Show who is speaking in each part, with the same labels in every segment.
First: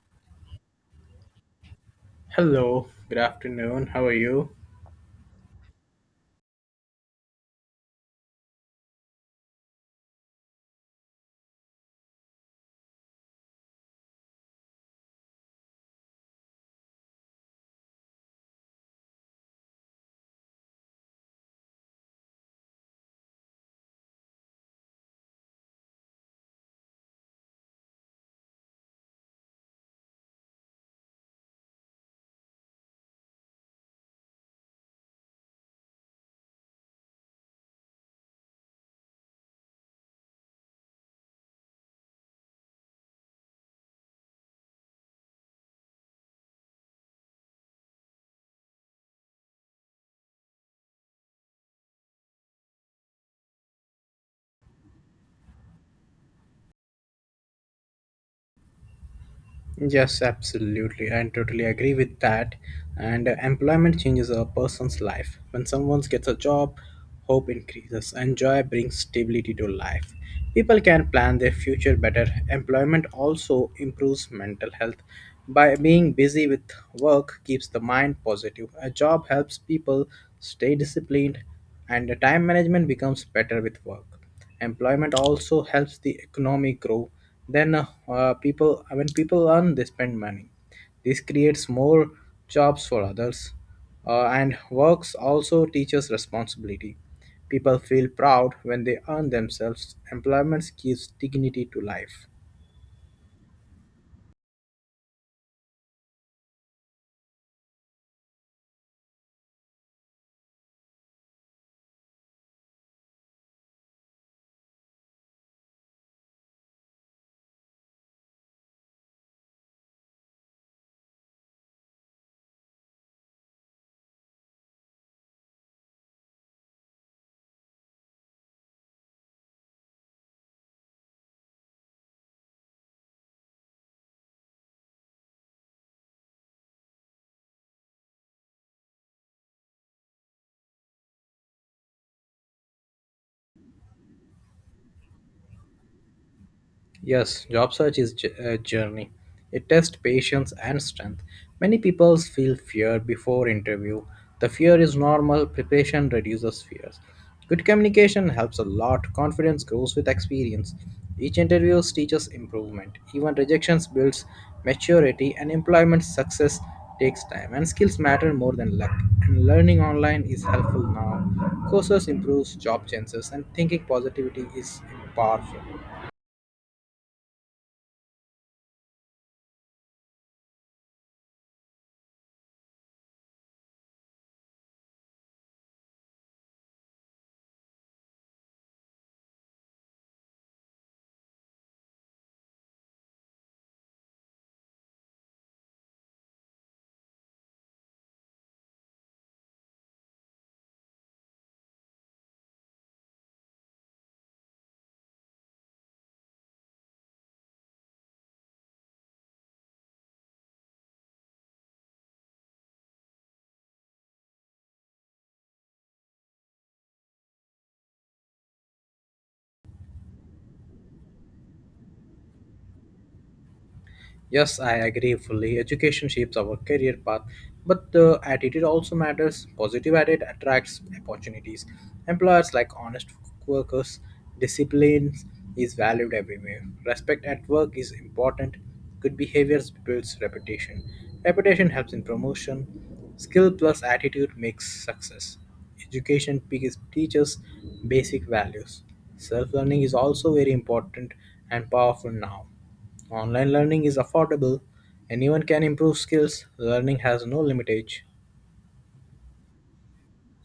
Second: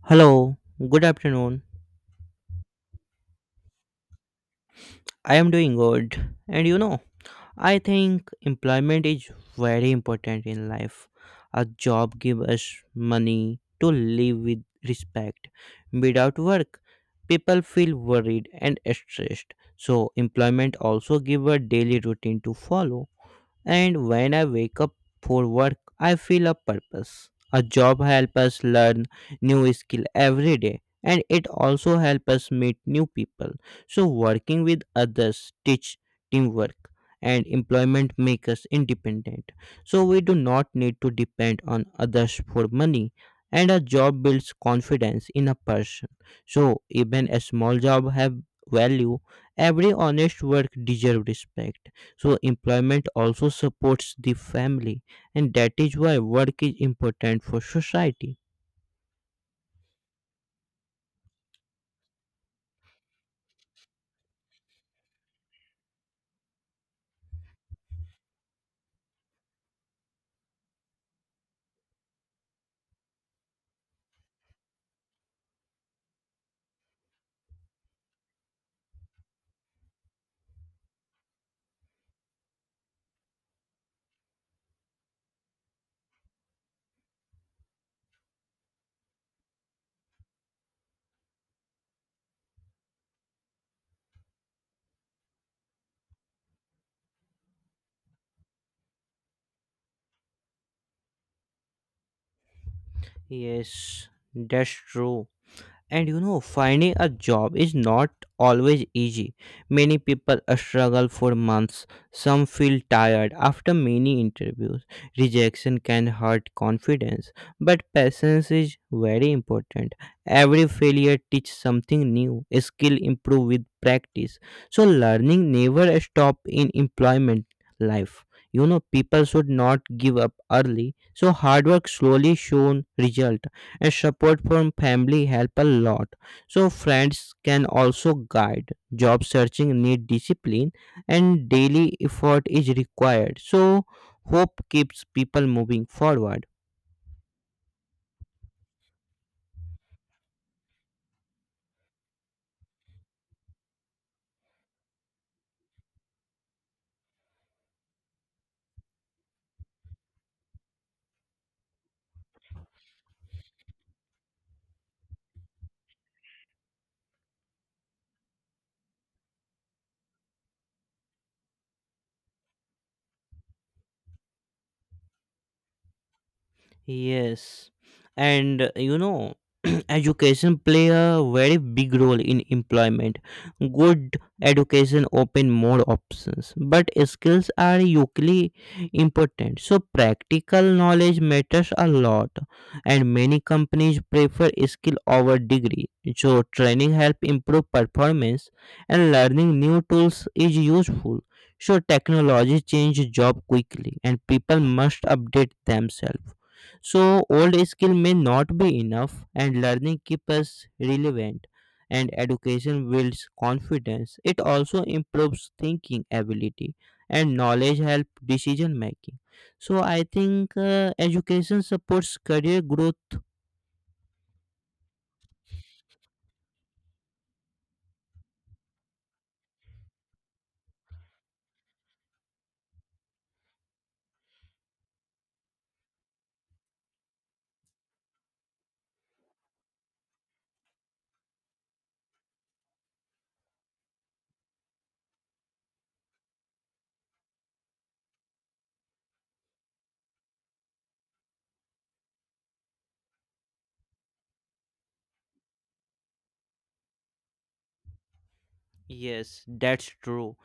Speaker 1: Hello, good afternoon.
Speaker 2: Hello, good afternoon. How are you?
Speaker 1: I am doing good. And you know, I think employment is very important in life. A job gives us money to live with respect. Without work, people feel worried and stressed. So, employment also gives a daily routine to follow. And when I wake up for work, I feel a purpose. A job helps us learn new skill every day and it also helps us meet new people. So working with others teach teamwork and employment makes us independent. So we do not need to depend on others for money and a job builds confidence in a person. So even a small job have value. Every honest work deserves respect so employment also supports the family and that is why work is important for society.
Speaker 2: Yes, absolutely. I totally agree with that. And employment changes a person's life. When someone gets a job, hope increases and joy brings stability to life. People can plan their future better. Employment also improves mental health. By being busy with work keeps the mind positive. A job helps people stay disciplined and time management becomes better with work. Employment also helps the economy grow then people when people earn they spend money. This creates more jobs for others. And works also teaches responsibility. People feel proud when they earn themselves. Employment gives dignity to life.
Speaker 1: Yes, that's true. And you know, finding a job is not always easy. Many people struggle for months. Some feel tired after many interviews. Rejection can hurt confidence, but patience is very important. Every failure teaches something new. Skill improve with practice. So learning never stop in employment life. You know, people should not give up early. So hard work slowly shown result, a support from family help a lot. So friends can also guide. Job searching need discipline and daily effort is required. So hope keeps people moving forward.
Speaker 2: Yes, job search is a journey. It tests patience and strength. Many people feel fear before interview. The fear is normal. Preparation reduces fears. Good communication helps a lot. Confidence grows with experience. Each interview teaches improvement. Even rejections builds maturity, and employment success takes time, and skills matter more than luck, and learning online is helpful now. Courses improves job chances and thinking positivity is powerful.
Speaker 1: Yes, and you know, education play a very big role in employment. Good education open more options, but skills are equally important. So practical knowledge matters a lot, and many companies prefer skill over degree. So training help improve performance, and learning new tools is useful. So technology change job quickly, and people must update themselves so old skill may not be enough and learning keeps us relevant and education builds confidence. It also improves thinking ability and knowledge help decision making. So I think education supports career growth.
Speaker 2: Yes, I agree fully. Education shapes our career path, but the attitude also matters. Positive attitude attracts opportunities. Employers like honest workers, discipline is valued everywhere. Respect at work is important. Good behaviors builds reputation. Reputation helps in promotion. Skill plus attitude makes success. Education teaches basic values. Self learning is also very important and powerful now. Online learning is affordable; anyone can improve skills; learning has no limit age.
Speaker 1: Yes, that's true.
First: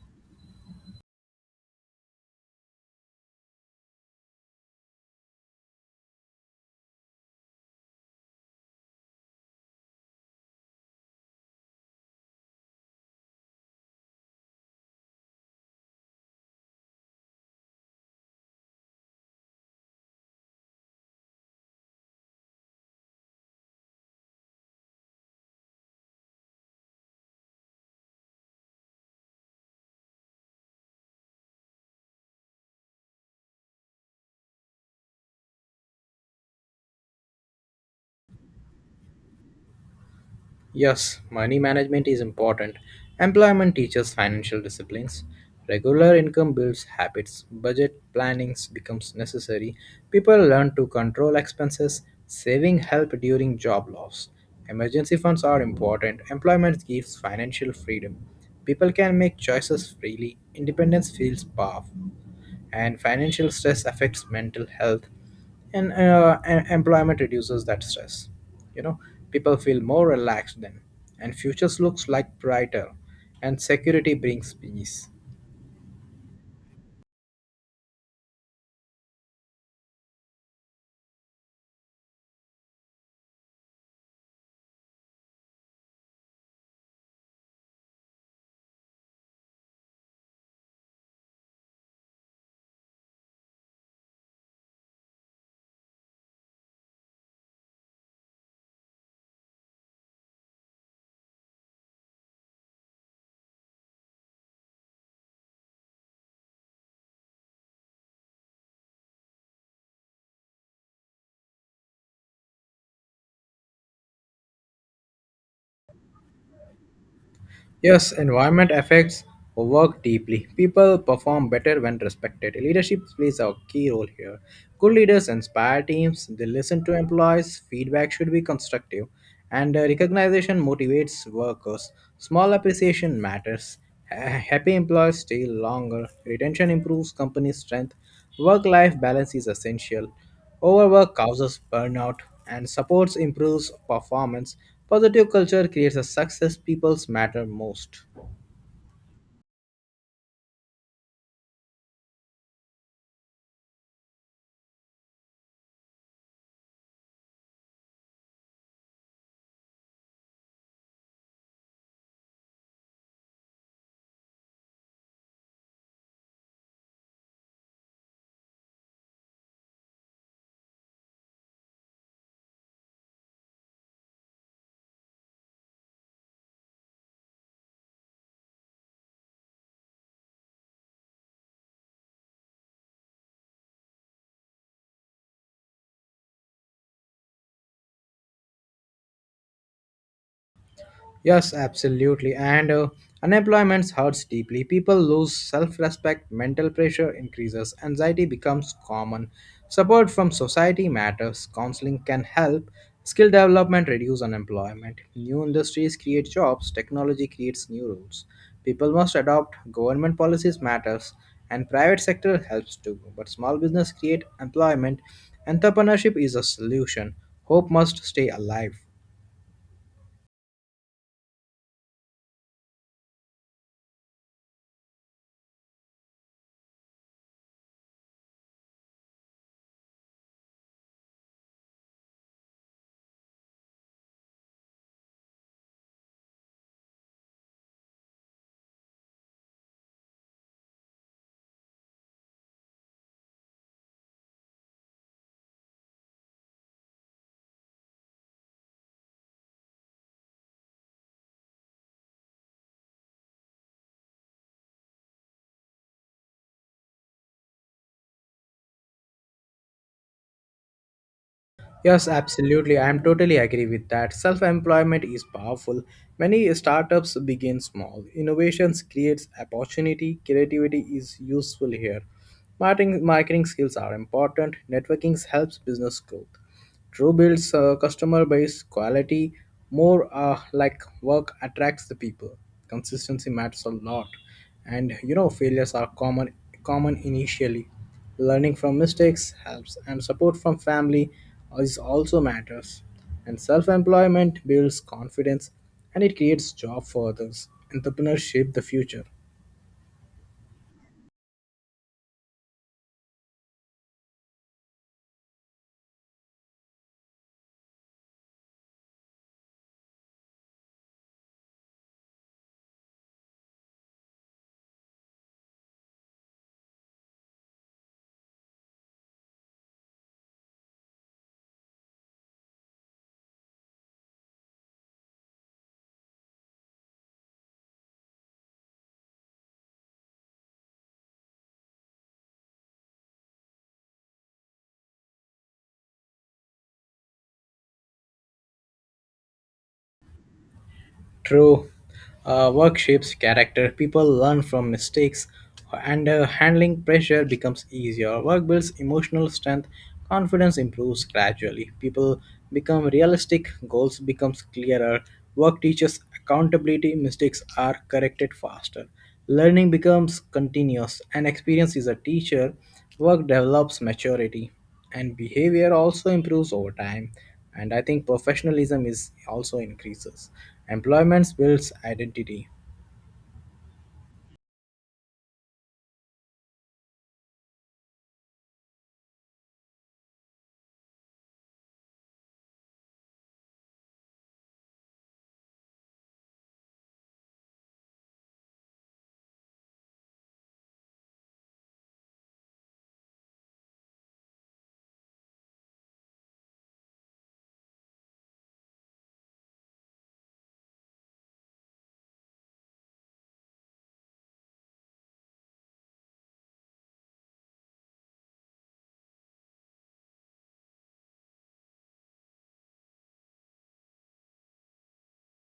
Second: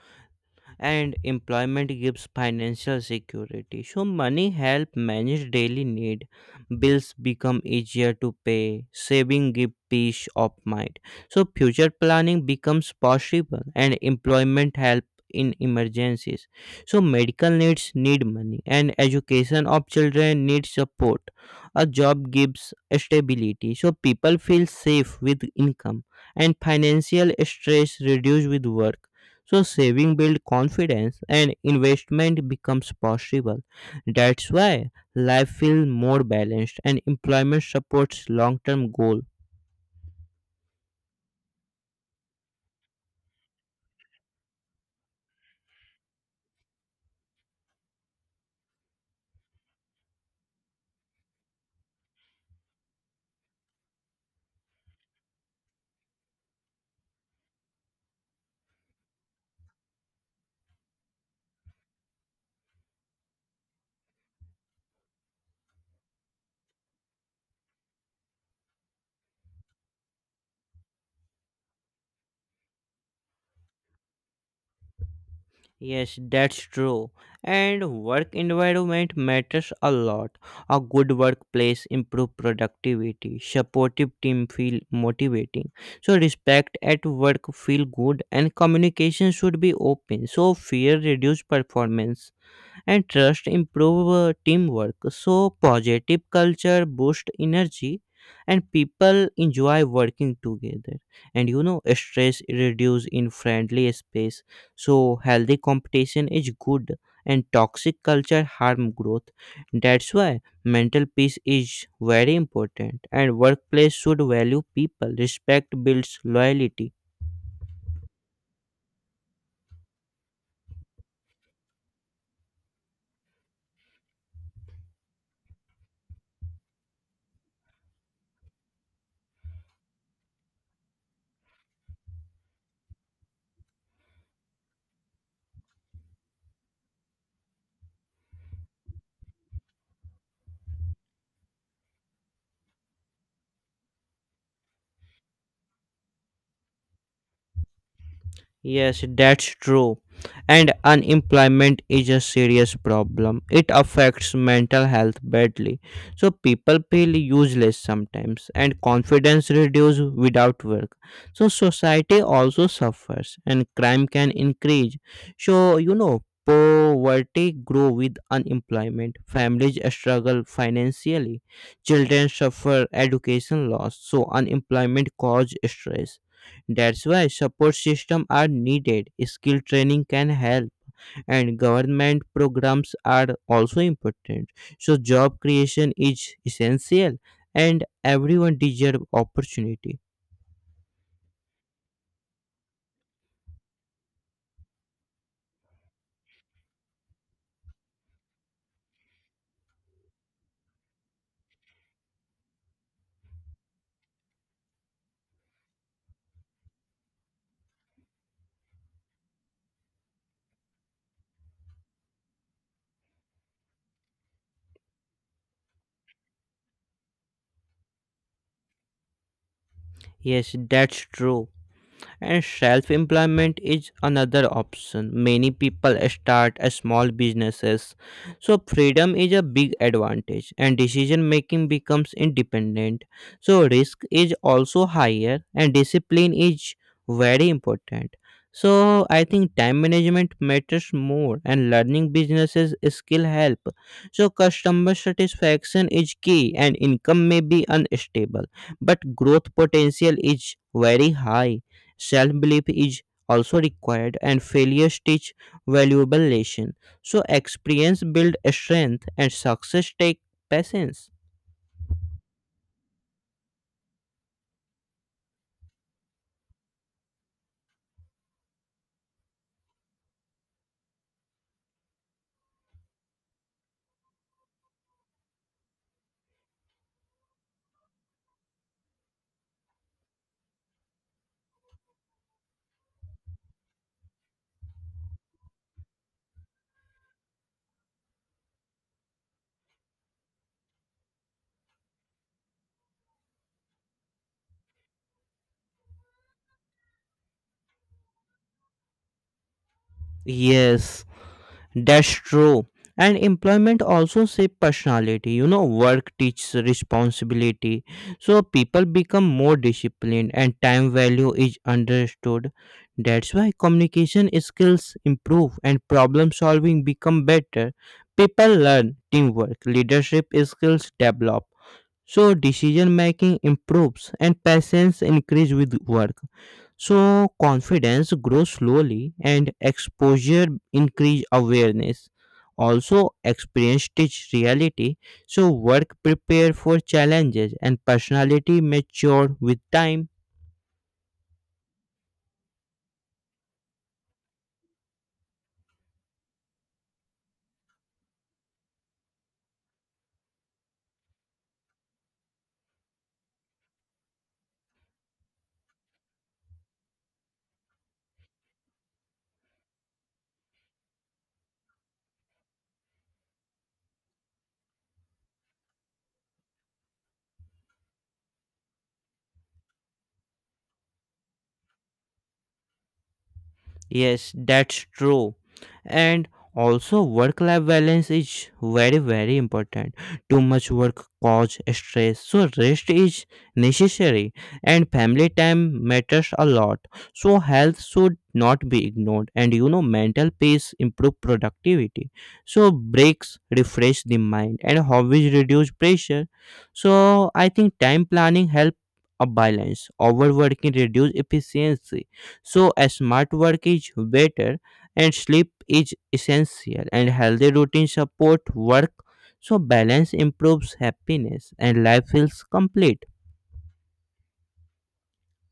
Speaker 1: And employment gives financial security, so money help manage daily need, bills become easier to pay, saving give peace of mind. So future planning becomes possible and employment help in emergencies. So medical needs need money and education of children need support. A job gives stability so people feel safe with income and financial stress reduced with work. So saving builds confidence and investment becomes possible. That's why life feels more balanced and employment supports long-term goal.
Speaker 2: Yes, money management is important. Employment teaches financial disciplines. Regular income builds habits. Budget planning becomes necessary. People learn to control expenses. Saving help during job loss. Emergency funds are important. Employment gives financial freedom. People can make choices freely. Independence feels powerful. And financial stress affects mental health, and employment reduces that stress, you know. People feel more relaxed then, and futures looks like brighter, and security brings peace.
Speaker 1: Yes, that's true. And work environment matters a lot. A good workplace improve productivity. Supportive team feel motivating. So respect at work feel good and communication should be open. So fear reduce performance, and trust improve teamwork. So positive culture boost energy and people enjoy working together. And you know, stress reduce in friendly space. So healthy competition is good and toxic culture harm growth. That's why mental peace is very important and workplace should value people, respect builds loyalty.
Speaker 2: Yes, environment affects work deeply. People perform better when respected. Leadership plays a key role here. Good leaders inspire teams, they listen to employees, feedback should be constructive, and recognition motivates workers. Small appreciation matters. Happy employees stay longer, retention improves company strength, work life balance is essential. Overwork causes burnout and supports improves performance. Positive culture creates a success, people matter most.
Speaker 1: Yes, that's true. And unemployment is a serious problem. It affects mental health badly. So people feel useless sometimes and confidence reduces without work. So society also suffers and crime can increase. So, you know, poverty grow with unemployment, families struggle financially, children suffer education loss. So unemployment cause stress. That's why support systems are needed. Skill training can help, and government programs are also important. So job creation is essential, and everyone deserves opportunity.
Speaker 2: Yes, absolutely. And unemployment hurts deeply. People lose self respect, mental pressure increases, anxiety becomes common. Support from society matters, counseling can help, skill development reduce unemployment. New industries create jobs, technology creates new rules. People must adopt government policies matters, and private sector helps too. But small business create employment. Entrepreneurship is a solution. Hope must stay alive.
Speaker 1: Yes, that's true. And self employment is another option. Many people start a small businesses. So freedom is a big advantage and decision making becomes independent. So risk is also higher and discipline is very important. So I think time management matters more and learning businesses skill help. So customer satisfaction is key and income may be unstable, but growth potential is very high. Self belief is also required, and failures teach valuable lesson. So experience build strength, and success take patience.
Speaker 2: Yes, absolutely. I am totally agree with that. Self-employment is powerful. Many startups begin small. Innovations creates opportunity. Creativity is useful here. Marketing skills are important. Networking helps business growth. True builds a customer base quality more work attracts the people. Consistency matters a lot, and you know failures are common initially. Learning from mistakes helps, and support from family is also matters. And self-employment builds confidence, and it creates job for others. Entrepreneurs shape the future.
Speaker 1: Yes. That's true. And employment also shape personality. You know, work teaches responsibility. So people become more disciplined and time value is understood. That's why communication skills improve and problem solving become better. People learn teamwork, leadership skills develop. So decision making improves and patience increase with work. So confidence grows slowly and exposure increase awareness. Also experience teach reality. So work prepare for challenges and personality mature with time.
Speaker 2: True, work shapes character. People learn from mistakes, and handling pressure becomes easier. Work builds emotional strength. Confidence improves gradually. People become realistic. Goals becomes clearer. Work teaches accountability. Mistakes are corrected faster. Learning becomes continuous, and experience is a teacher. Work develops maturity, and behavior also improves over time, and I think professionalism is also increases. Employment builds identity.
Speaker 1: Yes, that's true. And also, work life balance is very, very important. Too much work causes stress, so rest is necessary, and family time matters a lot. So health should not be ignored, and you know, mental peace improve productivity. So breaks refresh the mind, and hobbies reduce pressure. So I think time planning help a balance. Overworking reduce efficiency, so a smart work is better, and sleep is essential, and healthy routine support work. So balance improves happiness, and life feels complete.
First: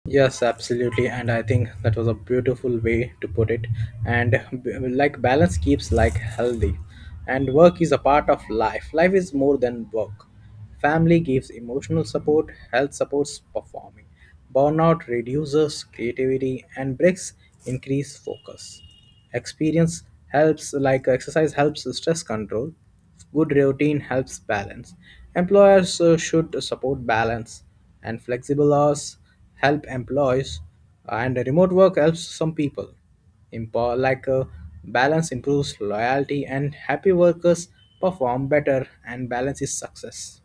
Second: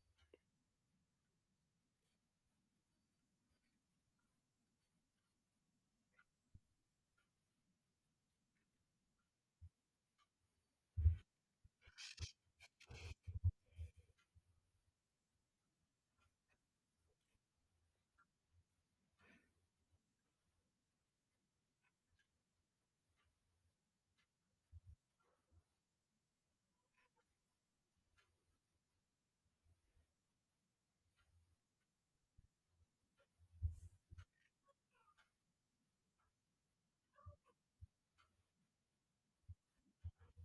Speaker 2: Yes, absolutely. And I think that was a beautiful way to put it. And balance keeps like healthy. And work is a part of life. Life is more than work. Family gives emotional support, health supports performing. Burnout reduces creativity and breaks increase focus. Experience helps like exercise helps stress control. Good routine helps balance. Employers should support balance, and flexible hours help employees, and remote work helps some people. Impo- like uh, Balance improves loyalty, and happy workers perform better, and balance is success.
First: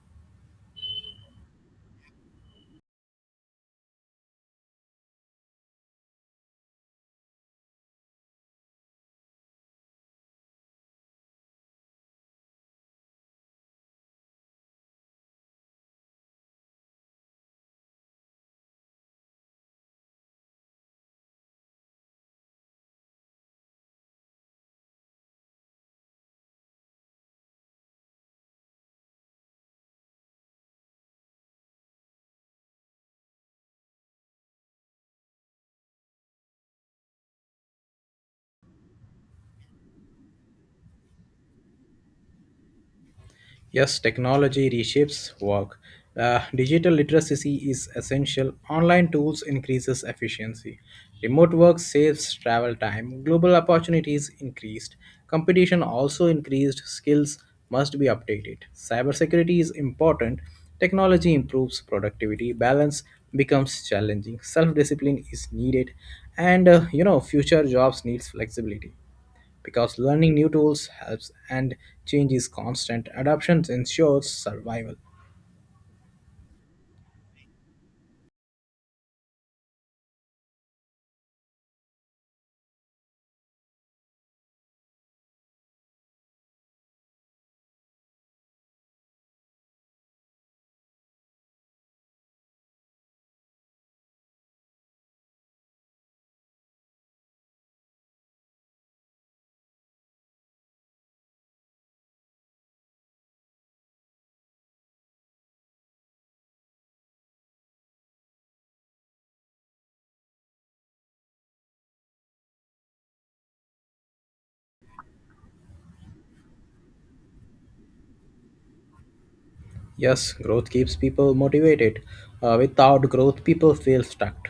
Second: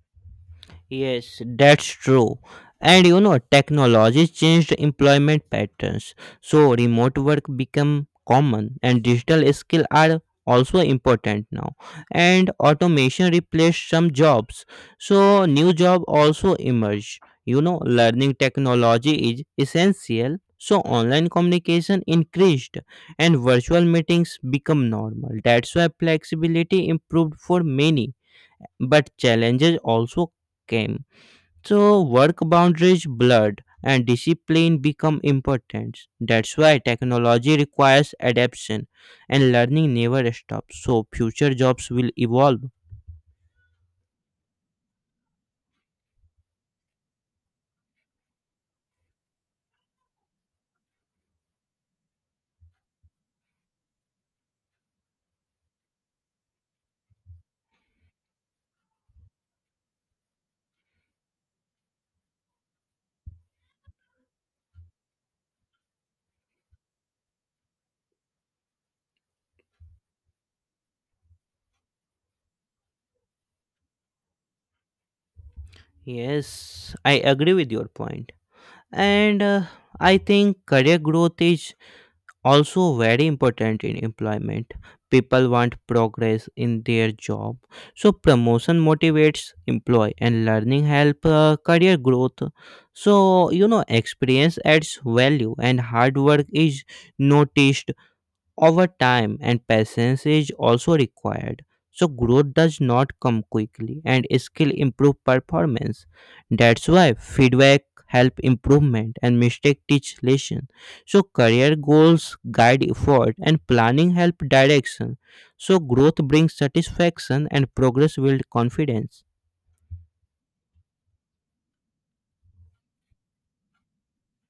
Speaker 1: Yes, that's true. And you know, technology changed employment patterns. So remote work become common and digital skill are also important now. And automation replaced some jobs. So new job also emerge. You know, learning technology is essential. So online communication increased and virtual meetings become normal. That's why flexibility improved for many, but challenges also came. So work boundaries blurred and discipline become important. That's why technology requires adaptation and learning never stops. So future jobs will evolve.
Speaker 2: Yes, technology reshapes work. Digital literacy is essential. Online tools increases efficiency. Remote work saves travel time. Global opportunities increased. Competition also increased. Skills must be updated. Cybersecurity is important. Technology improves productivity. Balance becomes challenging. Self-discipline is needed, and you know future jobs needs flexibility. Because learning new tools helps and change is constant, adoption ensures survival.
Speaker 1: Yes, I agree with your point. And I think career growth is also very important in employment. People want progress in their job. So promotion motivates employee and learning help career growth. So you know, experience adds value and hard work is noticed over time, and patience is also required. So growth does not come quickly and skill improve performance. That's why feedback help improvement and mistake teach lesson. So career goals guide effort and planning help direction. So growth brings satisfaction and progress build confidence.
Speaker 2: Yes, growth keeps people motivated. Without growth, people feel stuck.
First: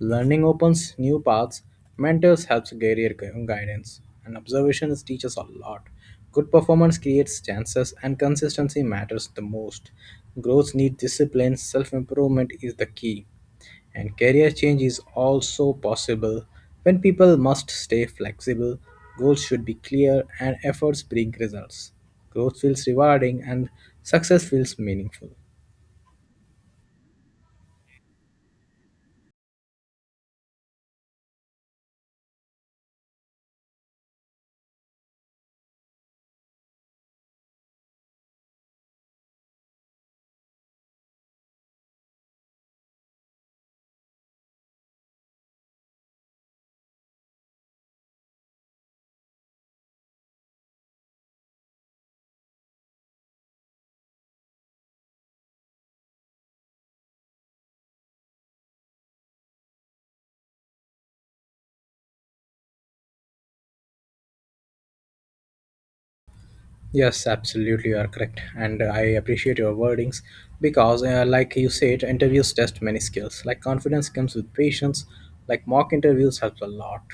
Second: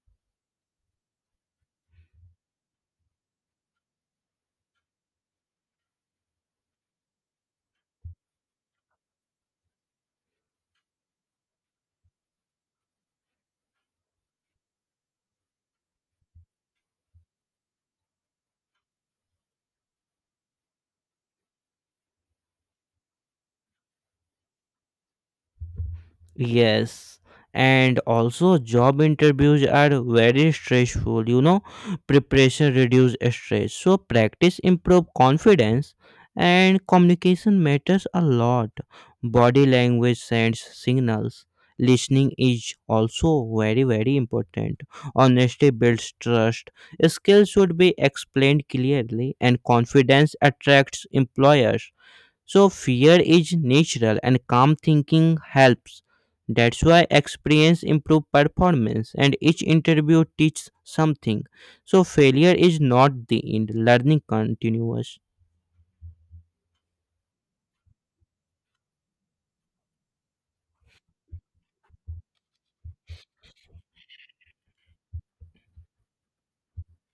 Speaker 2: Learning opens new paths, mentors helps career guidance, and observations teach us a lot. Good performance creates chances, and consistency matters the most. Growth needs discipline, self improvement is the key. And career change is also possible when people must stay flexible, goals should be clear, and efforts bring results. Growth feels rewarding, and success feels meaningful.
Speaker 1: Yes, and also job interviews are very stressful. You know, preparation reduce stress, so practice improve confidence, and communication matters a lot. Body language sends signals. Listening is also very very important. Honesty builds trust. Skills should be explained clearly, and confidence attracts employers. So fear is natural and calm thinking helps. That's why experience improve performance and each interview teaches something. So failure is not the end, learning continues.
Speaker 2: Yes, absolutely, you are correct, and I appreciate your wordings because, like you said, interviews test many skills. Like confidence comes with patience. Like mock interviews helps a lot.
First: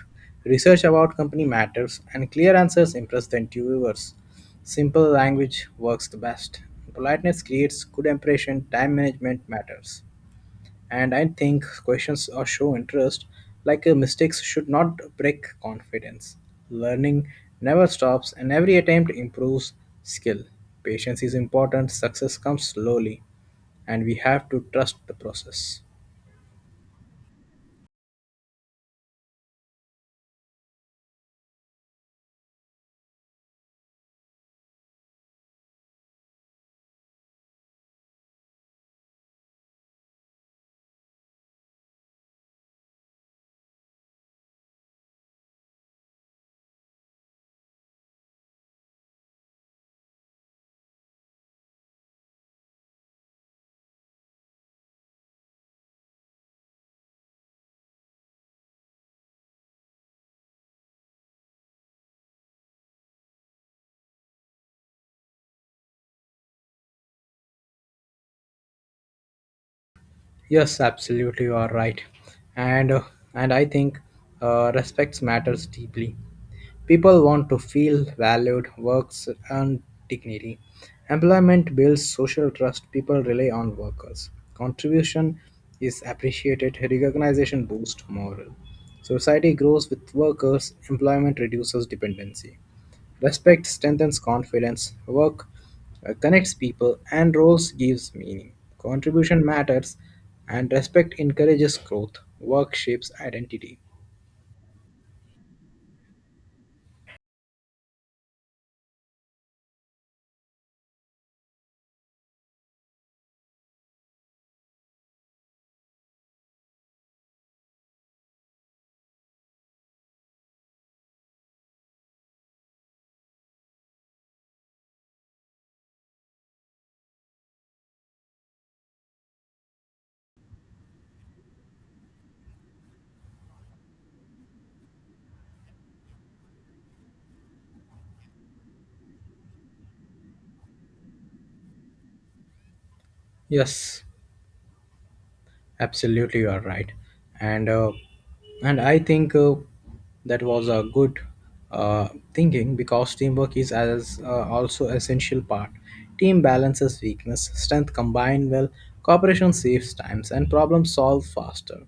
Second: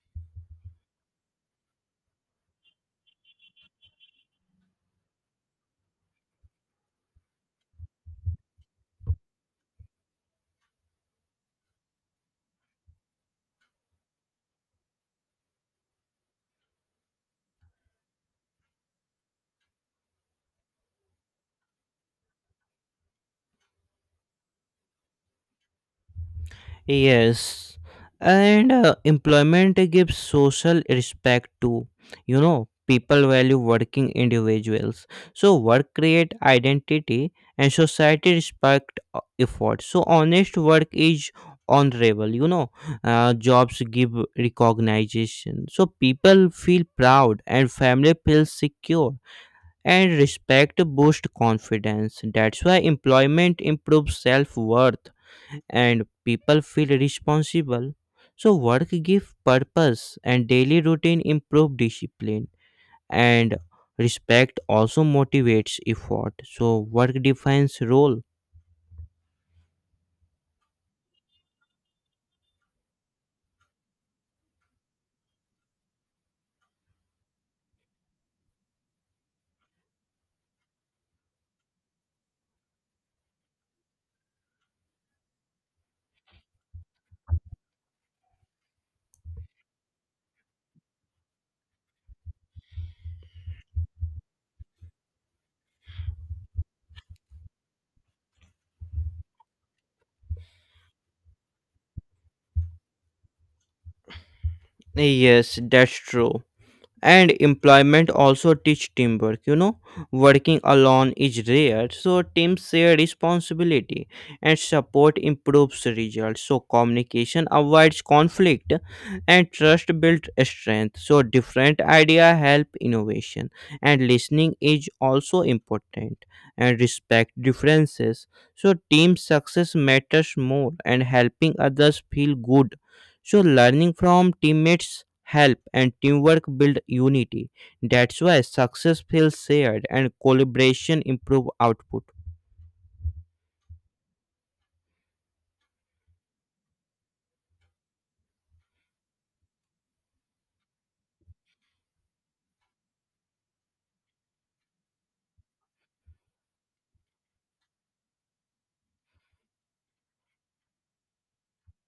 Speaker 2: Research about company matters, and clear answers impress the interviewers. Simple language works the best. Politeness creates good impression. Time management matters, and I think questions or show interest, like mistakes, should not break confidence. Learning never stops, and every attempt improves skill. Patience is important, success comes slowly, and we have to trust the process.
Speaker 1: Yes, and employment gives social respect too. You know, people value working individuals. So work create identity and society respect effort. So honest work is honorable. You know, jobs give recognition, so people feel proud and family feels secure. And respect boosts confidence. That's why employment improves self worth and people feel responsible. So work gives purpose and daily routine improve discipline, and respect also motivates effort. So work defines role.
Speaker 2: Yes, absolutely, you are right, and uh, and I think respects matters deeply. People want to feel valued, works and dignity. Employment builds social trust. People rely on workers. Contribution is appreciated. Recognition boosts morale. Society grows with workers. Employment reduces dependency. Respect strengthens confidence, work connects people, and roles gives meaning. Contribution matters, and respect encourages growth. Work shapes identity.
Speaker 1: Yes, that's true. And employment also teach teamwork. You know, working alone is rare, so teams share responsibility and support improves results. So communication avoids conflict and trust builds strength. So different idea help innovation and listening is also important, and respect differences. So team success matters more and helping others feel good. So learning from teammates help and teamwork build unity. That's why success feels shared and collaboration improve output.
Speaker 2: Yes, absolutely, you are right, and uh, and I think that was a good uh, thinking because teamwork is as also essential part. Team balances weakness, strength combine well, cooperation saves times, and problems solve faster.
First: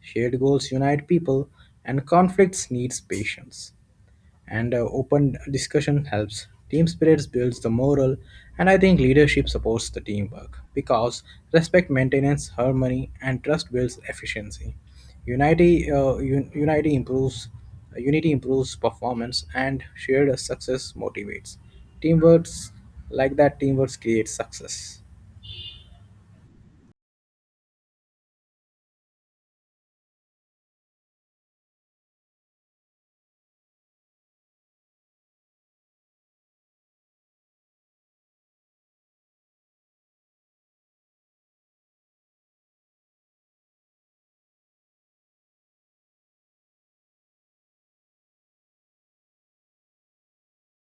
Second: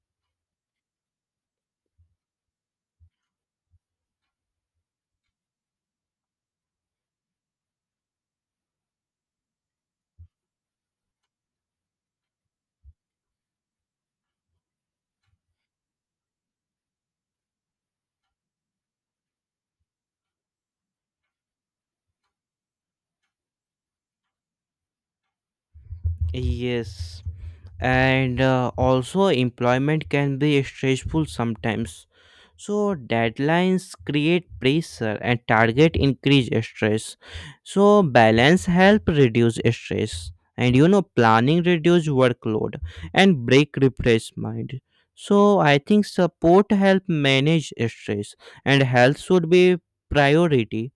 Speaker 2: Shared goals unite people, and conflicts needs patience, and open discussion helps. Team spirit builds the morale, and I think leadership supports the teamwork because respect maintains harmony and trust builds efficiency. Unity, uh, un- unity improves, Unity improves performance, and shared success motivates. Teamwork like that, teamwork creates success.
Speaker 1: Yes. And also employment can be stressful sometimes. So deadlines create pressure and target increase stress. So balance help reduce stress, and you know, planning reduce workload and break refresh mind. So I think support help manage stress and health should be priority.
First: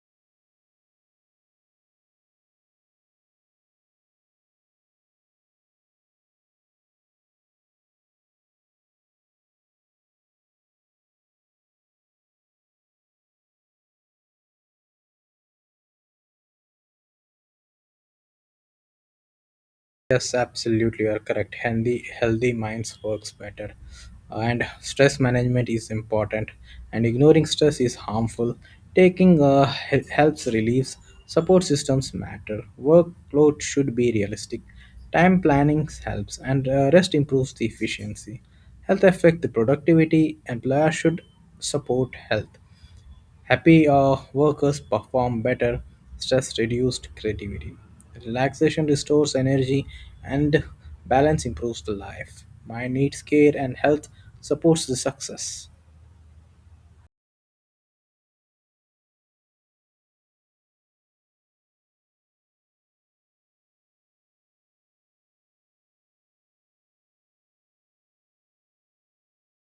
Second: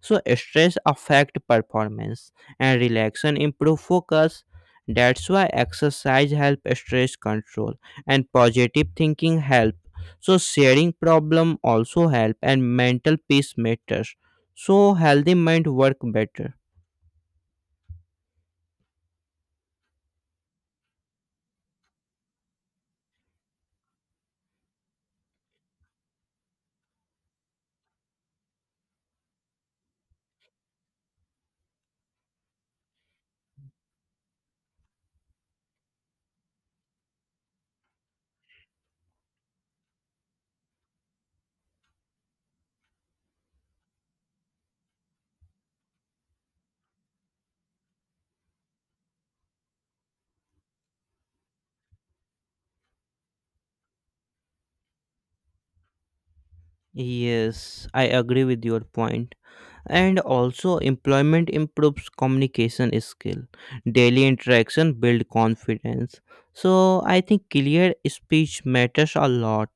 Speaker 1: So stress affect performance and relaxation improve focus. That's why exercise help stress control and positive thinking help. So sharing problem also help and mental peace matters. So healthy mind work better.
Speaker 2: Yes, absolutely, you are correct. Healthy minds works better, and stress management is important. And ignoring stress is harmful. Taking helps relieves. Support systems matter. Workload should be realistic. Time planning helps, and rest improves the efficiency. Health affect the productivity. Employer should support health. Happy workers perform better, stress reduced creativity, relaxation restores energy, and balance improves the life. Mind needs care, and health supports the success.
Speaker 1: Yes, I agree with your point. And also employment improves communication skill. Daily interaction build confidence. So I think clear speech matters a lot,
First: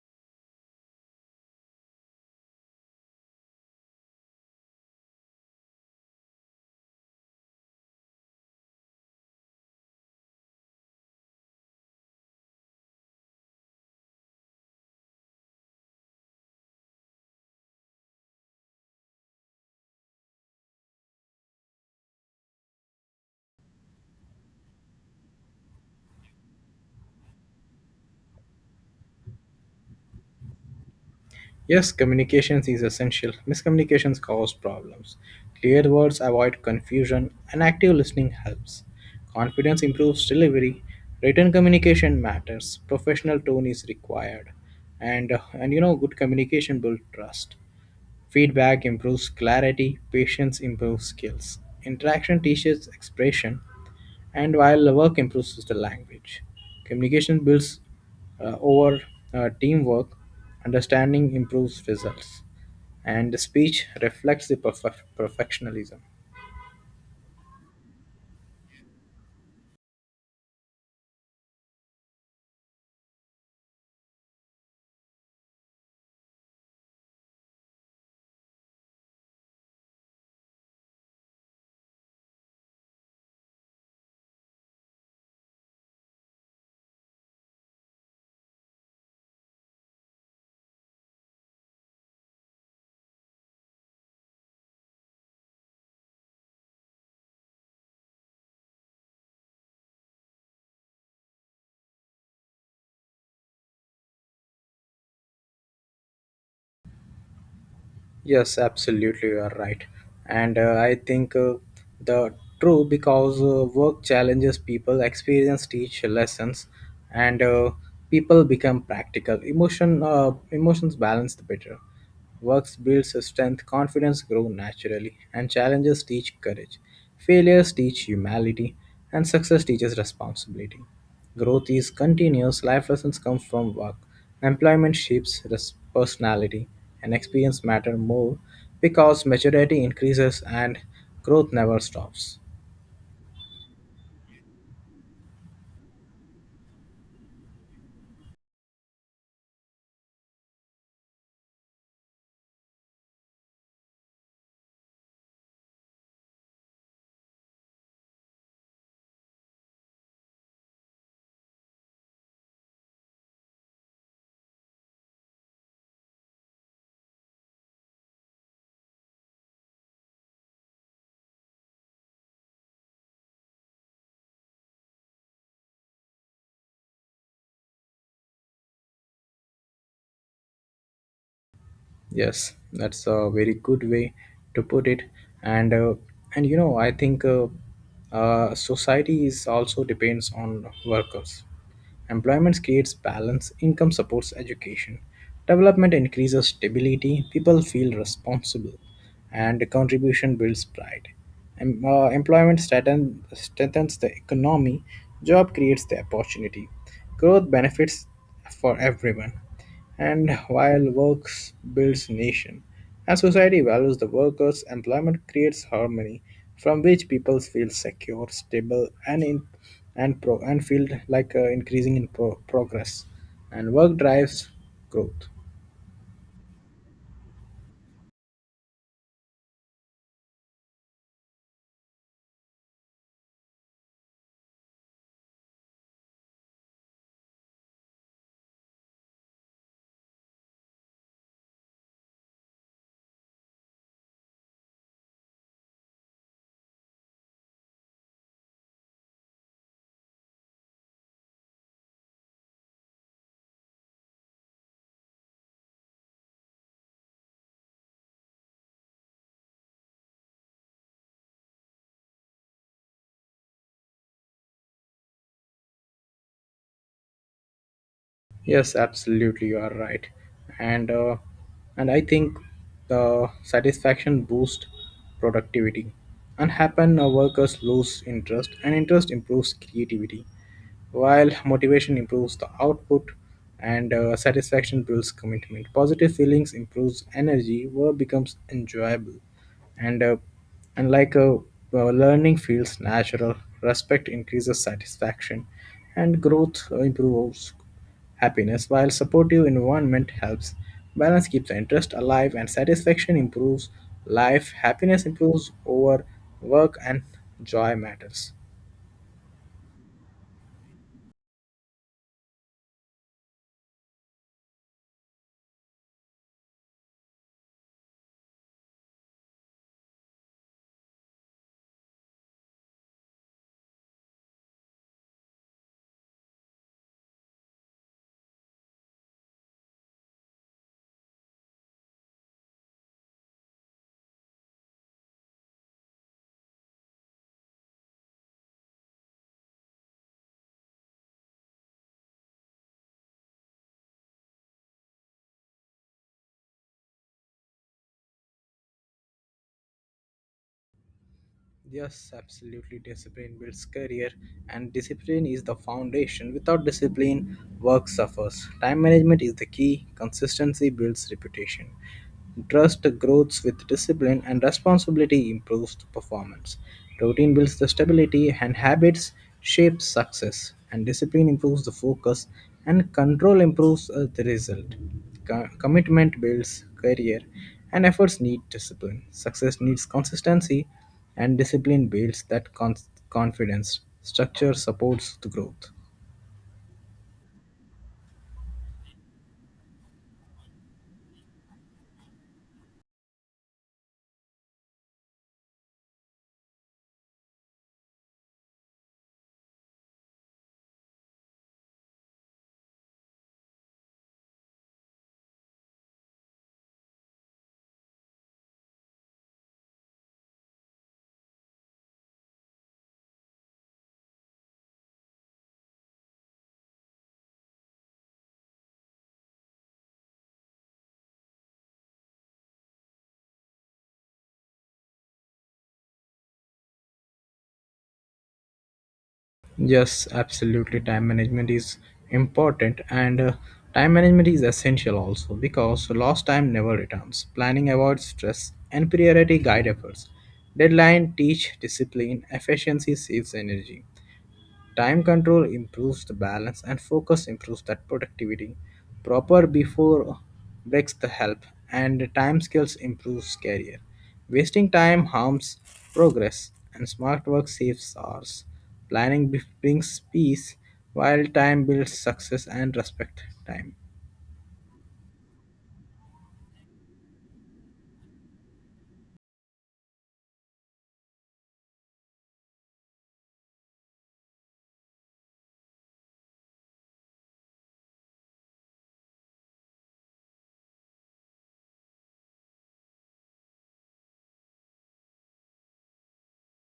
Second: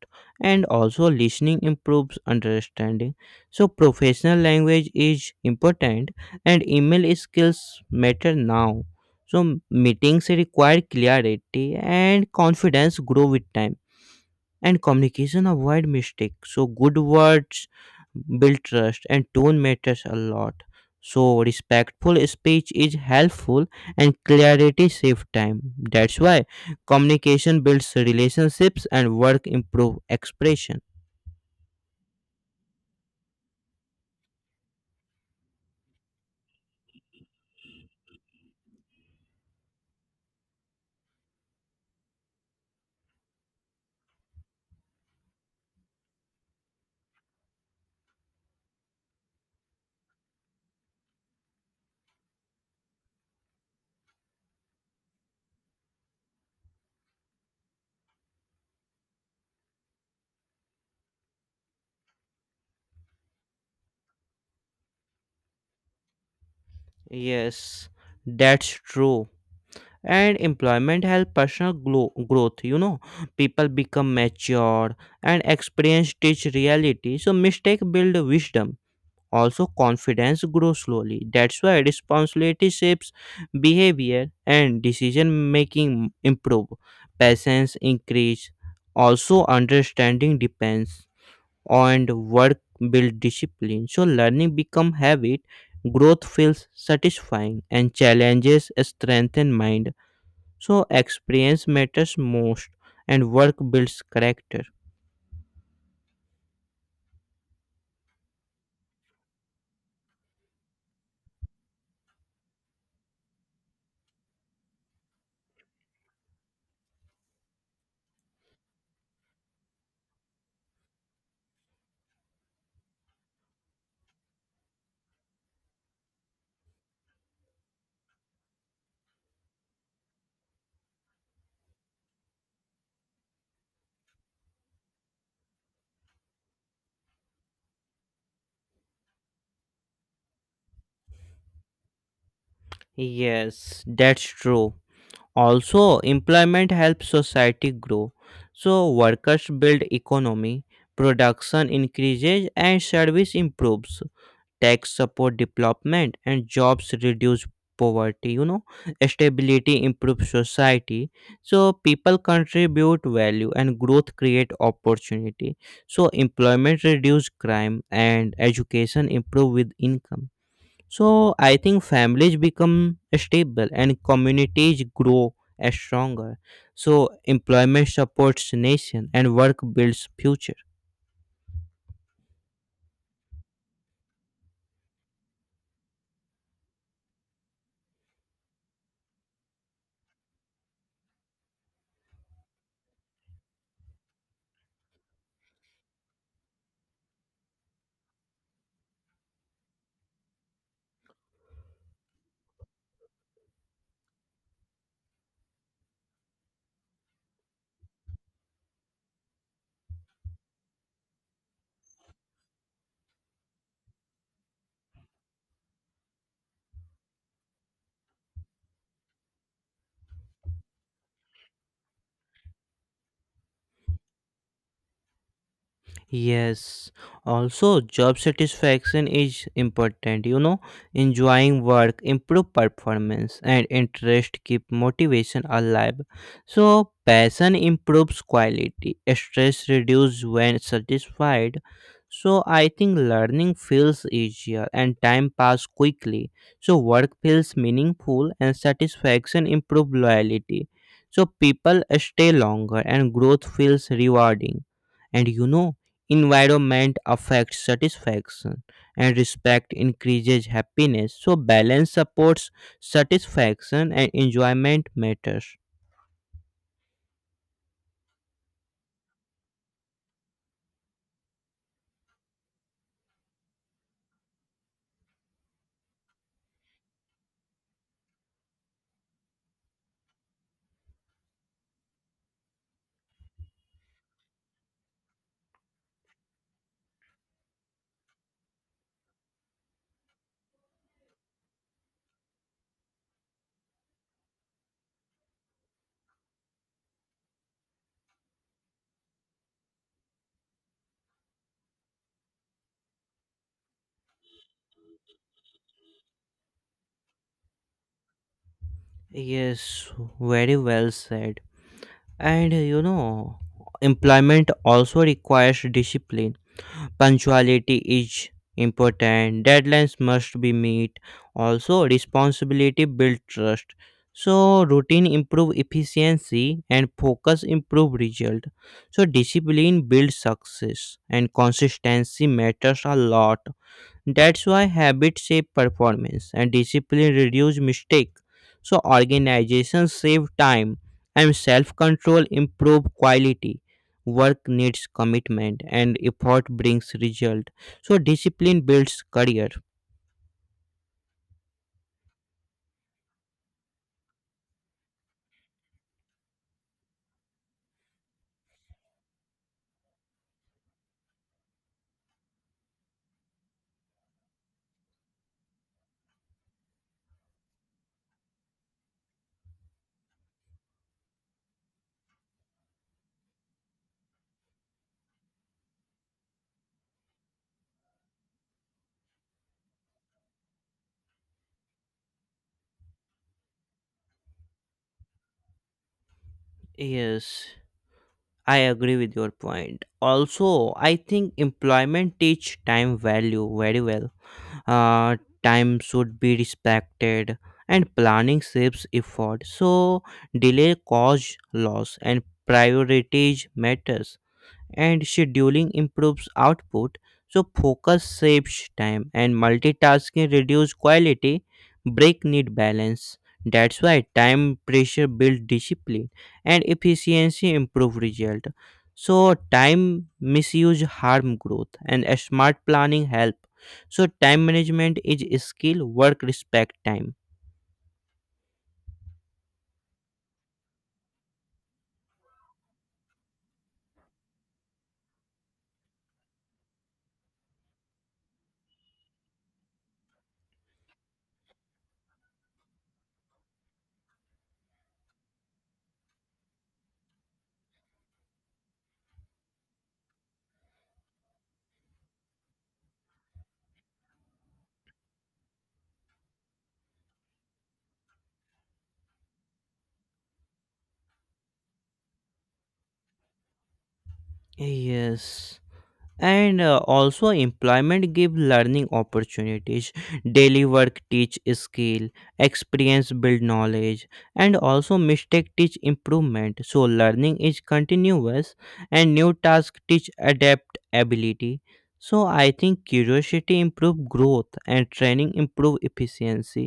Speaker 1: and also listening improves understanding. So professional language is important and email skills matter now. So meetings require clarity and confidence grow with time, and communication avoid mistake. So good words build trust and tone matters a lot. So respectful speech is helpful and clarity save time. That's why communication builds relationships and work improve expression.
Speaker 2: Yes, communications is essential. Miscommunications cause problems. Clear words avoid confusion, and active listening helps. Confidence improves delivery. Written communication matters. Professional tone is required, and you know good communication builds trust. Feedback improves clarity, patience improves skills, interaction teaches expression, and while the work improves the language. Communication builds over teamwork, understanding improves results, and speech reflects the perfectionism.
Speaker 1: Yes, that's true. And employment help personal growth. You know, people become mature and experience teach reality. So mistake build wisdom. Also, confidence grows slowly. That's why responsibility shapes behavior and decision making improve. Patience increase. Also, understanding depends and work build discipline. So learning become habit, growth feels satisfying and challenges strengthen mind. So experience matters most and work builds character.
Speaker 2: Yes, absolutely, you are right. And I think the true because work challenges people, experience teach lessons, and people become practical. Emotions balance the better. Works builds strength, confidence grow naturally, and challenges teach courage. Failures teach humility, and success teaches responsibility. Growth is continuous. Life lessons come from work. Employment shapes personality, and experience matter more because maturity increases and growth never stops.
Speaker 1: Yes, that's true. Also, employment helps society grow. So workers build economy, production increases and service improves. Tax support development and jobs reduce poverty. You know, stability improves society. So people contribute value and growth create opportunity. So employment reduce crime and education improve with income. So I think families become stable and communities grow as stronger. So employment supports nation and work builds future.
Speaker 2: Yes, that's a very good way to put it. And uh, and you know, I think society is also depends on workers. Employment creates balance, income supports education, development increases stability, people feel responsible, and contribution builds pride. Employment strengthens the economy, job creates the opportunity, growth benefits for everyone. And while works builds nation, as society values the workers, employment creates harmony from which people feel secure, stable, and in, and pro, and feel like increasing in pro, progress. And work drives growth.
Speaker 1: Yes, also job satisfaction is important. You know, enjoying work improve performance and interest keep motivation alive. So passion improves quality, stress reduce when satisfied. So I think learning feels easier and time pass quickly. So work feels meaningful and satisfaction improve loyalty. So people stay longer and growth feels rewarding. And you know, environment affects satisfaction and respect increases happiness. So balance supports satisfaction and enjoyment matters.
Speaker 2: Yes, absolutely, you are right, and uh, and I think the satisfaction boosts productivity. Unhappy workers lose interest, and interest improves creativity, while motivation improves the output, and satisfaction builds commitment. Positive feelings improves energy. Work becomes enjoyable, and uh, and learning feels natural. Respect increases satisfaction, and growth improves happiness while supportive environment helps balance keeps the interest alive and satisfaction improves life happiness improves over work and joy matters.
Speaker 1: Yes, very well said. And you know, employment also requires discipline. Punctuality is important. Deadlines must be met. Also responsibility build trust, so routine improve efficiency and focus improve result. So discipline builds success and consistency matters a lot. That's why habit save performance and discipline reduce mistake. So organization save time and self-control improve quality. Work needs commitment and effort brings result. So discipline builds career.
Speaker 2: Yes, absolutely. Discipline builds career, and discipline is the foundation. Without discipline, work suffers. Time management is the key, consistency builds reputation. Trust grows with discipline, and responsibility improves the performance. Routine builds the stability, and habits shape success. And discipline improves the focus, and control improves the result. Commitment builds career, and efforts need discipline. Success needs consistency and discipline builds that confidence. Structure supports the growth.
Speaker 1: Yes, I agree with your point. Also, I think employment teach time value very well. uh, Time should be respected and planning saves effort, so delay cause loss and priorities matters, and scheduling improves output. So focus saves time and multitasking reduces quality. Break need balance. That's why time pressure builds discipline and efficiency improve result. So time misuse harm growth and a smart planning help. So time management is skill, work respect time.
Speaker 2: Yes, absolutely. Time management is important, and time management is essential also because lost time never returns. Planning avoids stress, and priority guide efforts. Deadline teach discipline. Efficiency saves energy. Time control improves the balance and focus improves that productivity. Proper before breaks the help and time skills improves career. Wasting time harms progress and smart work saves hours. Brings peace while time builds success and respect time.
Speaker 1: Yes, and also employment give learning opportunities. Daily work teach skill, experience build knowledge, and also mistake teach improvement. So learning is continuous and new task teach adapt ability. So I think curiosity improve growth and training improve efficiency.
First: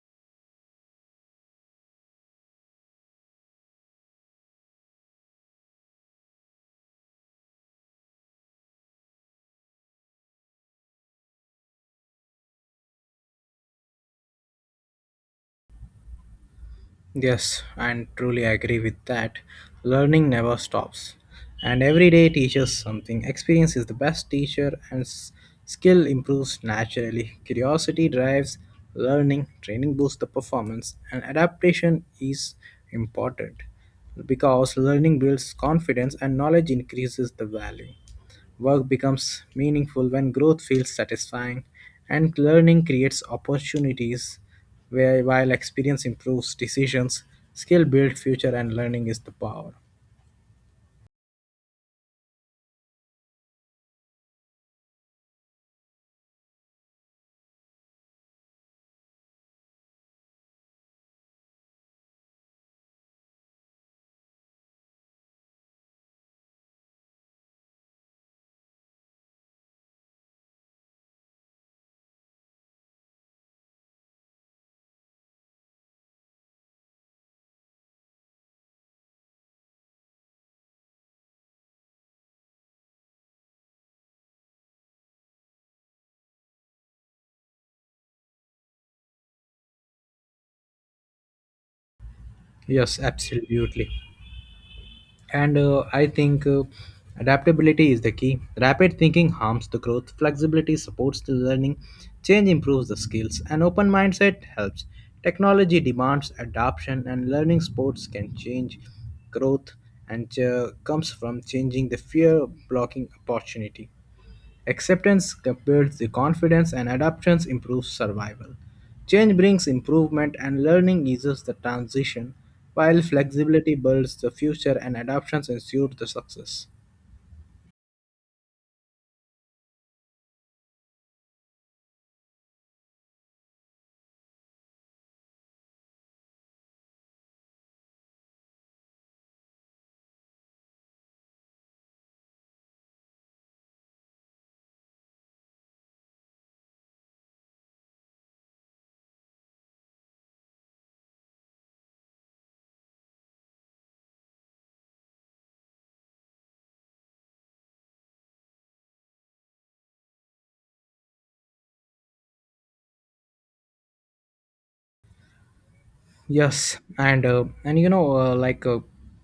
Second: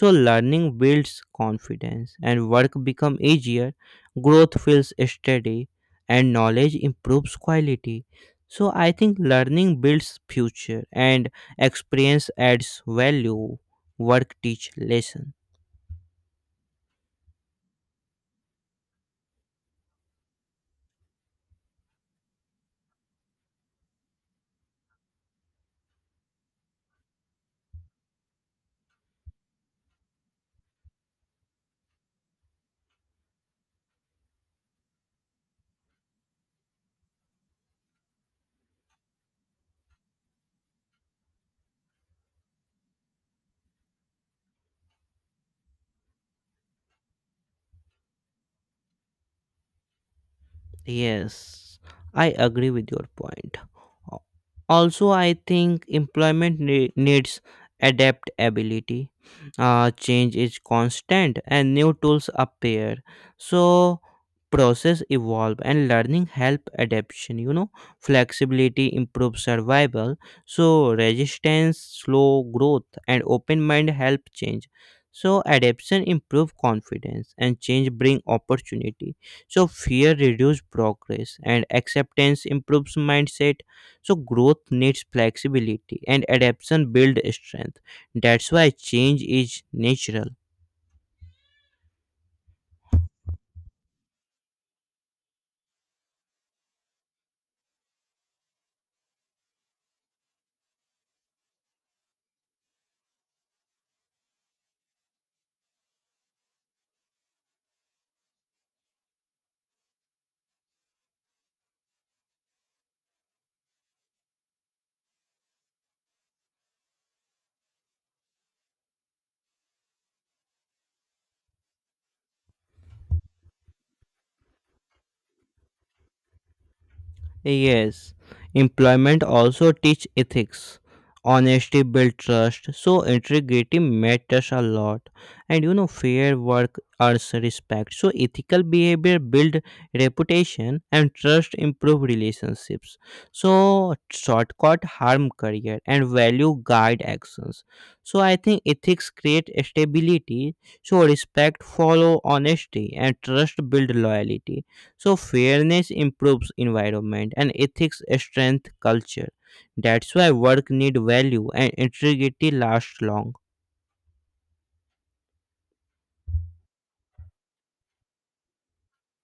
Speaker 1: So learning builds confidence and work become easier. Growth feels steady and knowledge improves quality. So I think learning builds future and experience adds value, work teach lesson.
Speaker 2: Yes, and truly agree with that. Learning never stops, and every day teaches something. Experience is the best teacher, and skill improves naturally. Curiosity drives learning, training boosts the performance, and adaptation is important because learning builds confidence and knowledge increases the value. Work becomes meaningful when growth feels satisfying, and learning creates opportunities where, while experience improves decisions, skill builds future, and learning is the power.
Speaker 1: Yes, I agree with your point. Al- Also, I think employment needs adaptability. Change is constant and new tools appear. So process evolve and learning help adaptation, you know. Flexibility improves survival, so resistance slow growth and open mind help change. So adaptation improve confidence and change bring opportunity. So fear reduces progress and acceptance improves mindset. So growth needs flexibility and adaptation builds strength. That's why change is natural.
Speaker 2: Yes, absolutely. And I think adaptability is the key. Rapid thinking harms the growth, flexibility supports the learning, change improves the skills, and open mindset helps. Technology demands adoption, and learning sports can change growth and comes from changing the fear of blocking opportunity. Acceptance builds the confidence and adaptation improves survival. Change brings improvement and learning eases the transition, while flexibility builds the future and adaptations ensure the success.
Speaker 1: Yes, employment also teach ethics. Honesty build trust, so integrity matters a lot. And you know, fair work earns respect. So ethical behavior build reputation and trust improve relationships. So shortcut harm career and value guide actions. So I think ethics create stability. So respect follow honesty and trust build loyalty. So fairness improves environment and ethics strength culture. That's why work need value and integrity lasts long.
Speaker 2: Yes, and you know, uh, like uh,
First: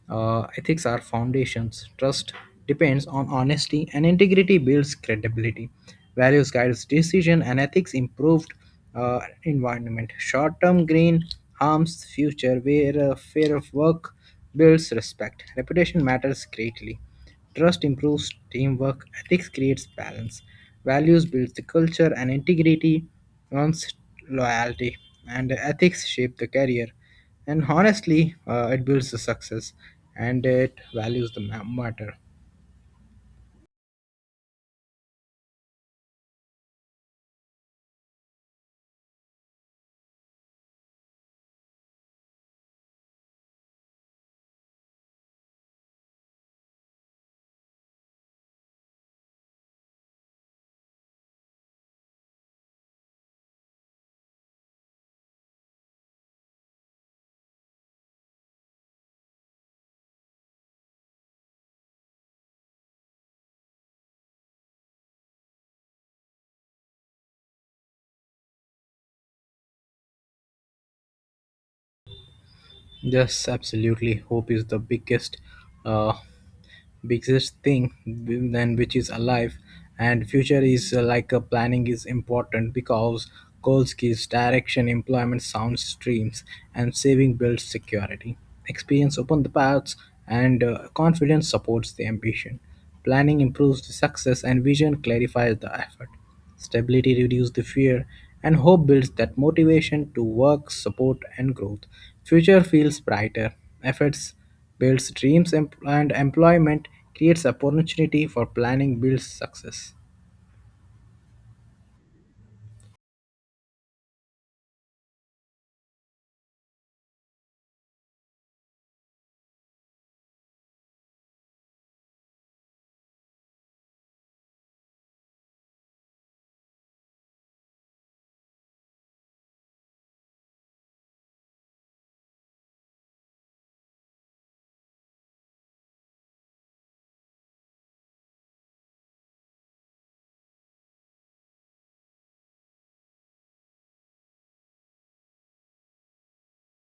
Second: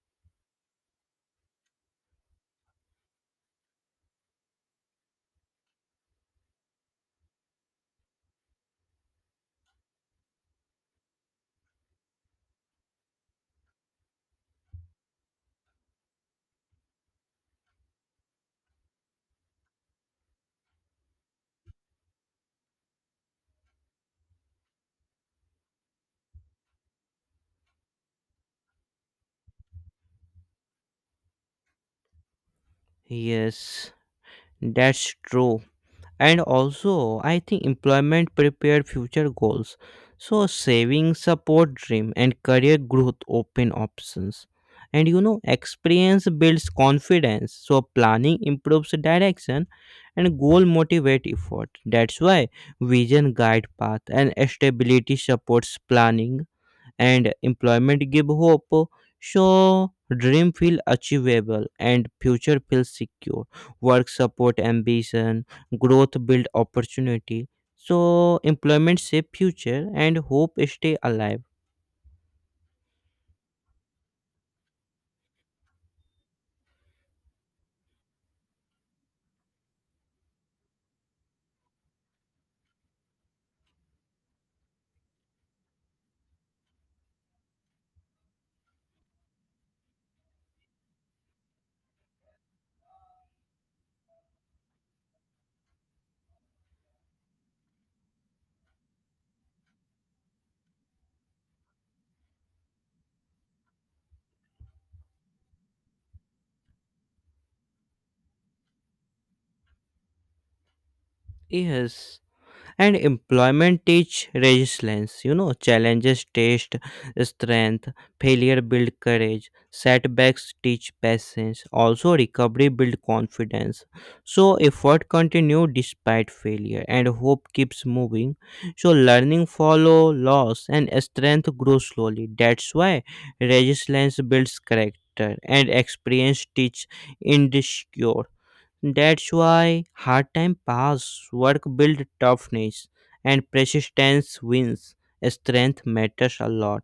Speaker 2: uh, ethics are foundations. Trust depends on honesty, and integrity builds credibility. Values guides decision, and ethics improved environment. Short-term green harms future, where fear of work builds respect. Reputation matters greatly. Trust improves teamwork, ethics creates balance, values builds the culture, and integrity earns loyalty. And ethics shape the career, and honestly, it builds the success, and it values the matter.
Speaker 1: Yes, that's true. And also I think employment prepare future goals. So saving support dream and career growth open options. And you know, experience builds confidence, so planning improves direction and goal motivate effort. That's why vision guide path and stability supports planning and employment give hope. So dream feel achievable and future feels secure. Work support ambition, growth build opportunity. So employment save future and hope stay alive.
Speaker 2: Yes, absolutely. Hope is the biggest uh, biggest thing then which is alive and future is like a planning is important because goals gives direction employment sounds streams and saving builds security experience open the paths and confidence supports the ambition planning improves the success and vision clarifies the effort. Stability reduces the fear, and hope builds that motivation to work, support, and growth. Future feels brighter. Efforts builds dreams, and employment creates opportunity for planning builds success.
Speaker 1: Yes, and employment teach resilience, you know. Challenges test strength, failure build courage, setbacks teach patience, also recovery build confidence. So effort continue despite failure and hope keeps moving. So learning follow loss and strength grows slowly. That's why resilience builds character and experience teach endurance. That's why hard time pass, work build toughness, and persistence wins. Strength matters a lot.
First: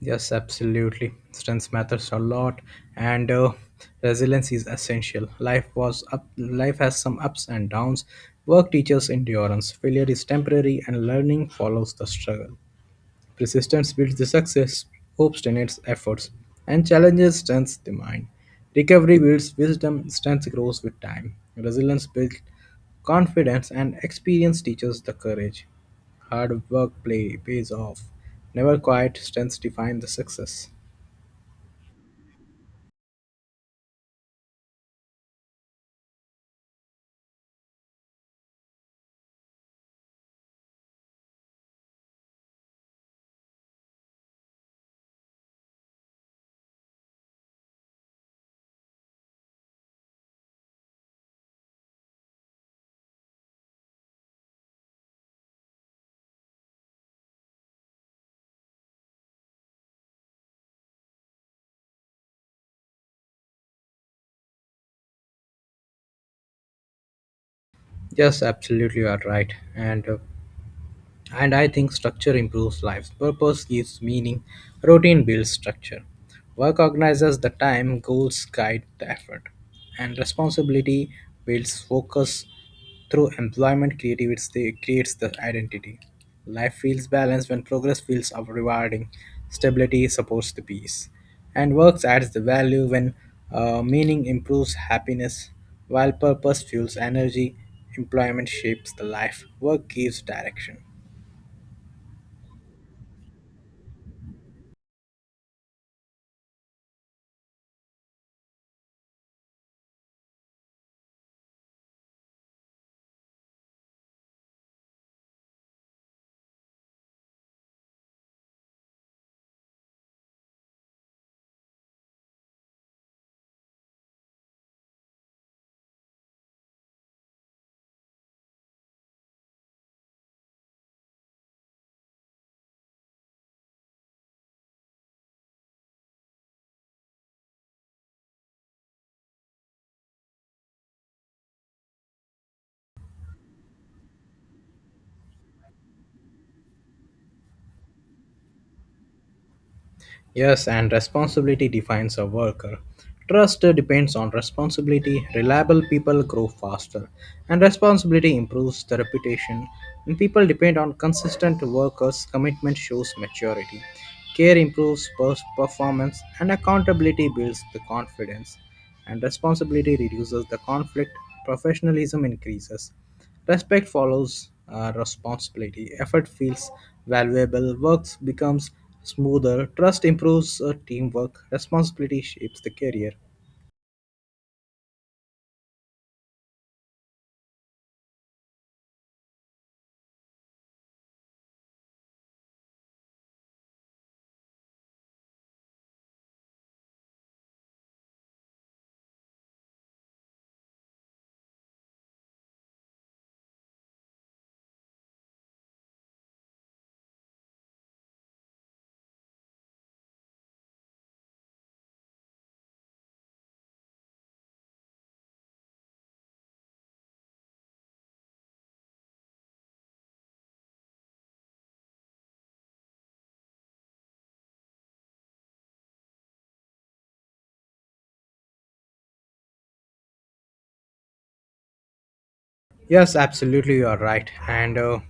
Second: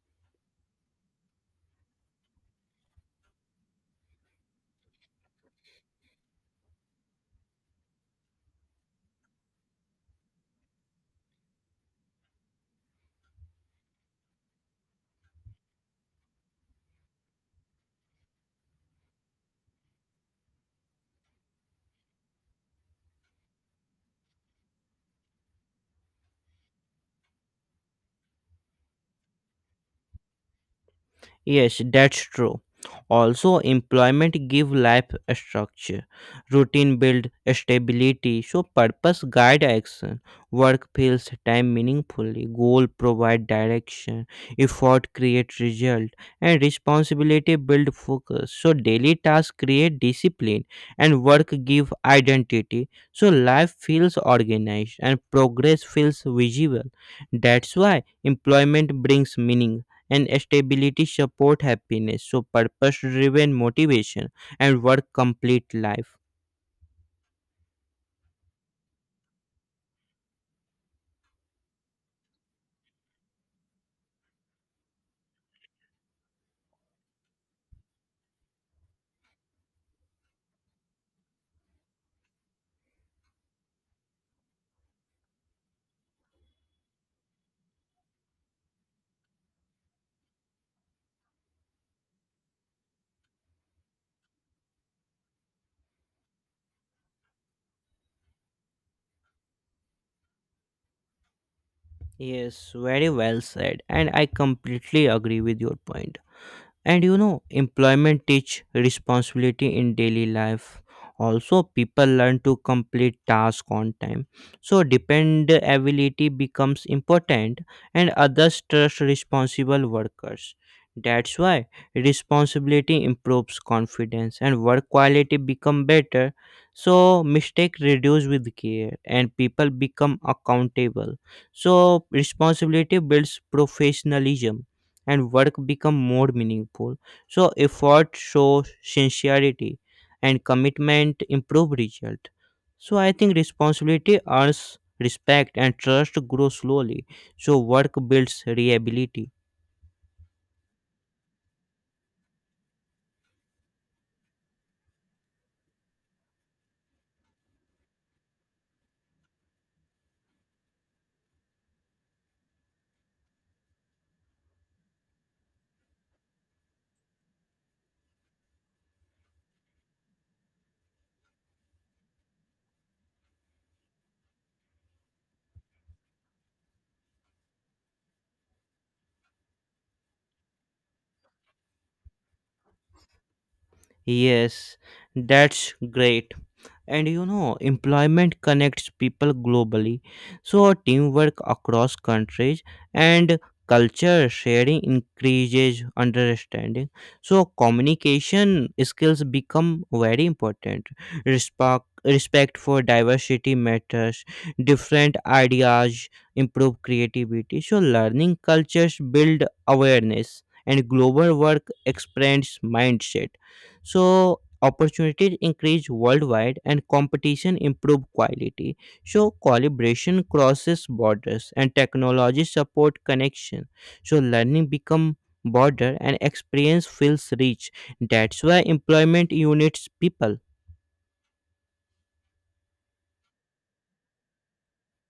Speaker 2: Yes, absolutely. Strength matters a lot, and resilience is essential. Life was up. Life has some ups and downs. Work teaches endurance. Failure is temporary, and learning follows the struggle. Persistence builds the success, hope sustains efforts, and challenges strengthens the mind. Recovery builds wisdom, strength grows with time. Resilience builds confidence, and experience teaches the courage. Hard work play pays off. Never quiet, strengths define the success.
Speaker 1: Yes, that's true. Also, employment give life a structure. Routine build stability. So purpose guide action. Work fills time meaningfully. Goal provide direction. Effort create result. And responsibility build focus. So daily tasks create discipline and work give identity. So life feels organized and progress feels visible. That's why employment brings meaning and stability support happiness. So purpose driven motivation and work complete life.
Speaker 2: Yes, absolutely, you are right. And I think structure improves lives. Purpose gives meaning. Routine builds structure. Work organizes the time. Goals guide the effort. And responsibility builds focus. Through employment, creativity creates the identity. Life feels balanced when progress feels rewarding. Stability supports the peace. And works adds the value when meaning improves happiness, while purpose fuels energy. Employment shapes the life. Work gives direction.
Speaker 1: Yes, very well said, and I completely agree with your point. And you know, employment teach responsibility in daily life. Also people learn to complete tasks on time, so dependability becomes important and others trust responsible workers. That's why responsibility improves confidence and work quality become better. So mistake reduce with care and people become accountable. So responsibility builds professionalism and work become more meaningful. So effort shows sincerity and commitment improve result. So I think responsibility earns respect and trust grows slowly. So work builds reliability.
Speaker 2: Yes, and responsibility defines a worker. Trust depends on responsibility. Reliable people grow faster, and responsibility improves the reputation. When people depend on consistent workers, commitment shows maturity. Care improves performance, and accountability builds the confidence. And responsibility reduces the conflict. Professionalism increases. Respect follows responsibility. Effort feels valuable. Work becomes smoother. Trust improves teamwork. Responsibility shapes the career.
Speaker 1: Yes, that's great. And you know, employment connects people globally. So teamwork across countries and culture sharing increases understanding. So communication skills become very important. Respect for diversity matters. Different ideas improve creativity. So learning cultures build awareness and global work expands mindset. So opportunities increase worldwide and competition improve quality. So collaboration crosses borders and technology support connection. So learning become border and experience feels rich. That's why employment units people.
Speaker 2: Yes, absolutely, you are right. And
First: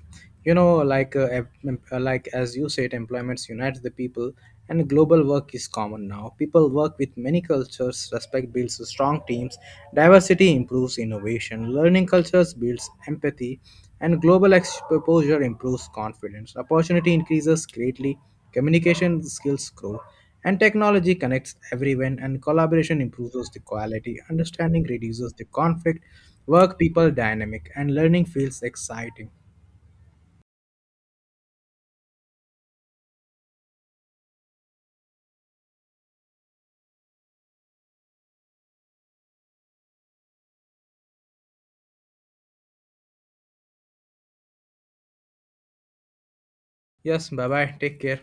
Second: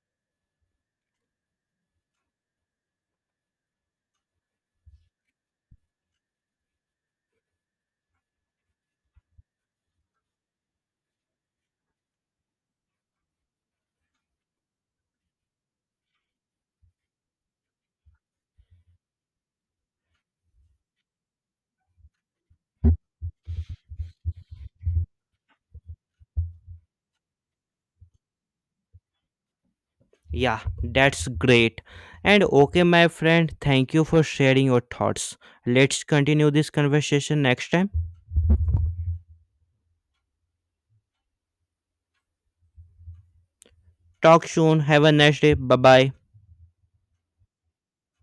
Speaker 2: you know, like em- em- like as you said, employments unites the people, and global work is common now. People work with many cultures. Respect builds strong teams. Diversity improves innovation. Learning cultures builds empathy, and global exposure improves confidence. Opportunity increases greatly. Communication skills grow. And technology connects everyone, and collaboration improves the quality, understanding reduces the conflict, work people dynamic, and learning feels exciting.
Speaker 1: Yeah, that's great. And okay, my friend, thank you for sharing your thoughts. Let's continue this conversation next time. Talk soon. Have a nice day. Bye bye.
Speaker 2: Yes, bye bye. Take care.